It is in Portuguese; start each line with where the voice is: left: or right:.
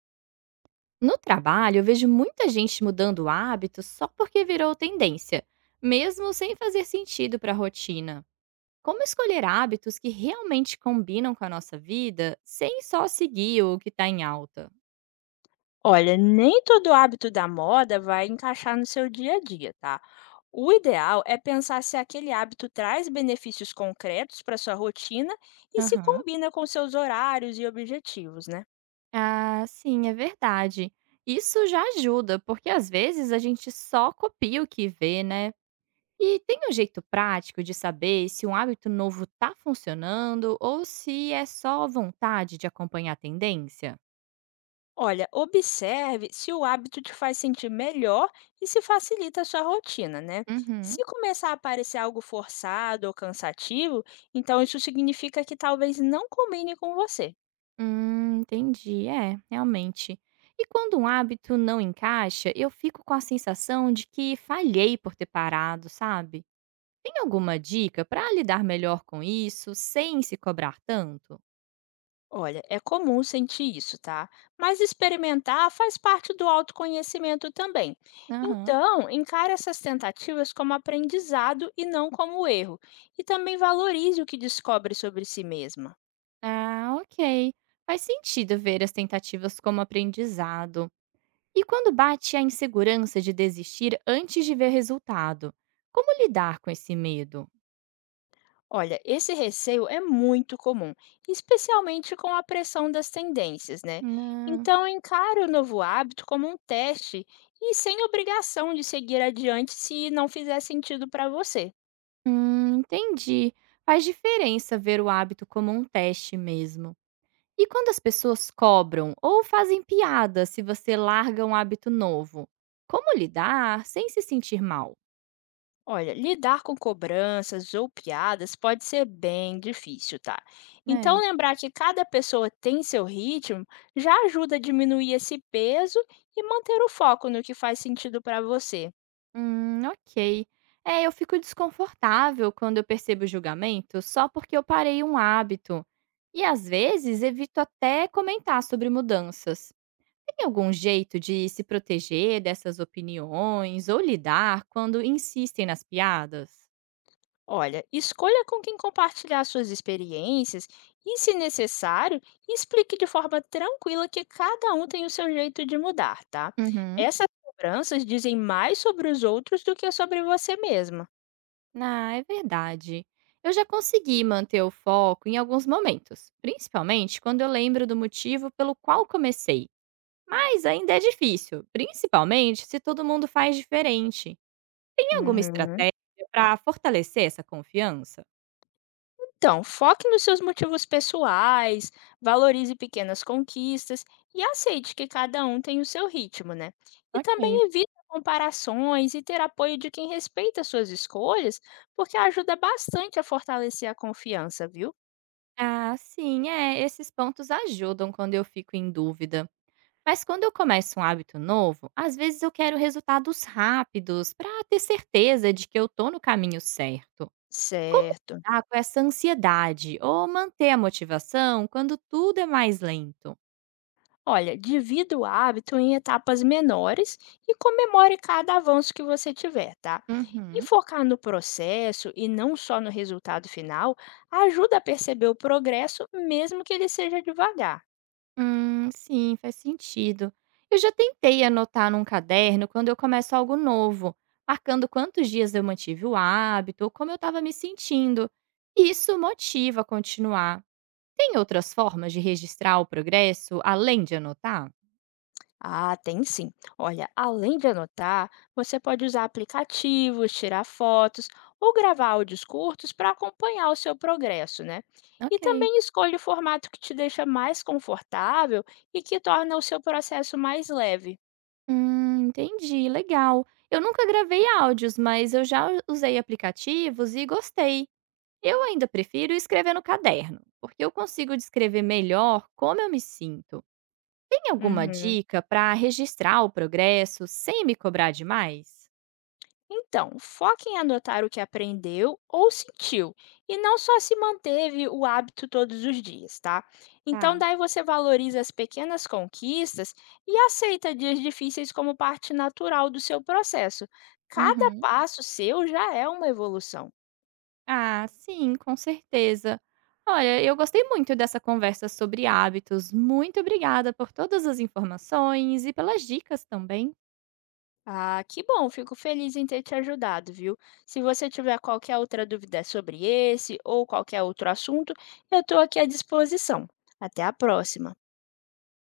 right: No trabalho, eu vejo muita gente mudando hábitos só porque virou tendência, mesmo sem fazer sentido para a rotina. Como escolher hábitos que realmente combinam com a nossa vida, sem só seguir o que está em alta?
left: Olha, nem todo hábito da moda vai encaixar no seu dia a dia, tá? O ideal é pensar se aquele hábito traz benefícios concretos para sua rotina e se
right: Aham.
left: combina com seus horários e objetivos, né?
right: Ah, sim, é verdade. Isso já ajuda, porque às vezes a gente só copia o que vê, né? E tem um jeito prático de saber se um hábito novo está funcionando ou se é só vontade de acompanhar a tendência?
left: Olha, observe se o hábito te faz sentir melhor e se facilita a sua rotina, né?
right: Uhum.
left: Se começar a parecer algo forçado ou cansativo, então isso significa que talvez não combine com você.
right: Entendi. É, realmente. E quando um hábito não encaixa, eu fico com a sensação de que falhei por ter parado, sabe? Tem alguma dica para lidar melhor com isso sem se cobrar tanto?
left: Olha, é comum sentir isso, tá? Mas experimentar faz parte do autoconhecimento também.
right: Aham.
left: Então, encare essas tentativas como aprendizado e não como erro. E também valorize o que descobre sobre si mesma.
right: Ah, ok. Faz sentido ver as tentativas como aprendizado. E quando bate a insegurança de desistir antes de ver resultado, como lidar com esse medo?
left: Olha, esse receio é muito comum, especialmente com a pressão das tendências, né?
right: Não.
left: Então, encare o novo hábito como um teste e sem obrigação de seguir adiante se não fizer sentido para você.
right: Entendi. Faz diferença ver o hábito como um teste mesmo. E quando as pessoas cobram ou fazem piada se você larga um hábito novo? Como lidar sem se sentir mal,
left: Olha, lidar com cobranças ou piadas pode ser bem difícil, tá? Então,
right: né?
left: lembrar que cada pessoa tem seu ritmo já ajuda a diminuir esse peso e manter o foco no que faz sentido para você.
right: Ok. É, eu fico desconfortável quando eu percebo julgamento só porque eu parei um hábito. E às vezes evito até comentar sobre mudanças. Tem algum jeito de se proteger dessas opiniões ou lidar quando insistem nas piadas?
left: Olha, escolha com quem compartilhar suas experiências e, se necessário, explique de forma tranquila que cada um tem o seu jeito de mudar, tá?
right: Uhum.
left: Essas cobranças dizem mais sobre os outros do que sobre você mesma.
right: Ah, é verdade. Eu já consegui manter o foco em alguns momentos, principalmente quando eu lembro do motivo pelo qual comecei. Mas ainda é difícil, principalmente se todo mundo faz diferente. Tem alguma
left: Uhum.
right: estratégia para fortalecer essa confiança?
left: Então, foque nos seus motivos pessoais, valorize pequenas conquistas e aceite que cada um tem o seu ritmo, né? E
right: Ok.
left: também evite comparações e ter apoio de quem respeita suas escolhas, porque ajuda bastante a fortalecer a confiança, viu?
right: Ah, sim, é. Esses pontos ajudam quando eu fico em dúvida. Mas quando eu começo um hábito novo, às vezes eu quero resultados rápidos para ter certeza de que eu tô no caminho certo. Como
left: Certo.
right: lidar com essa ansiedade ou manter a motivação quando tudo é mais lento?
left: Olha, divida o hábito em etapas menores e comemore cada avanço que você tiver, tá? E
right: Uhum.
left: focar no processo e não só no resultado final ajuda a perceber o progresso, mesmo que ele seja devagar.
right: Sim, faz sentido. Eu já tentei anotar num caderno quando eu começo algo novo, marcando quantos dias eu mantive o hábito ou como eu estava me sentindo. E isso motiva a continuar. Tem outras formas de registrar o progresso além de anotar?
left: Ah, tem sim. Olha, além de anotar, você pode usar aplicativos, tirar fotos ou gravar áudios curtos para acompanhar o seu progresso, né? E
right: Ok.
left: também escolha o formato que te deixa mais confortável e que torna o seu processo mais leve.
right: Entendi, legal. Eu nunca gravei áudios, mas eu já usei aplicativos e gostei. Eu ainda prefiro escrever no caderno, porque eu consigo descrever melhor como eu me sinto. Tem alguma
left: Uhum.
right: dica para registrar o progresso sem me cobrar demais?
left: Então, foque em anotar o que aprendeu ou sentiu, e não só se manteve o hábito todos os dias, tá? Então,
right: Tá.
left: daí você valoriza as pequenas conquistas e aceita dias difíceis como parte natural do seu processo. Cada
right: Uhum.
left: passo seu já é uma evolução.
right: Ah, sim, com certeza. Olha, eu gostei muito dessa conversa sobre hábitos. Muito obrigada por todas as informações e pelas dicas também.
left: Ah, que bom, fico feliz em ter te ajudado, viu? Se você tiver qualquer outra dúvida sobre esse ou qualquer outro assunto, eu estou aqui à disposição. Até a próxima!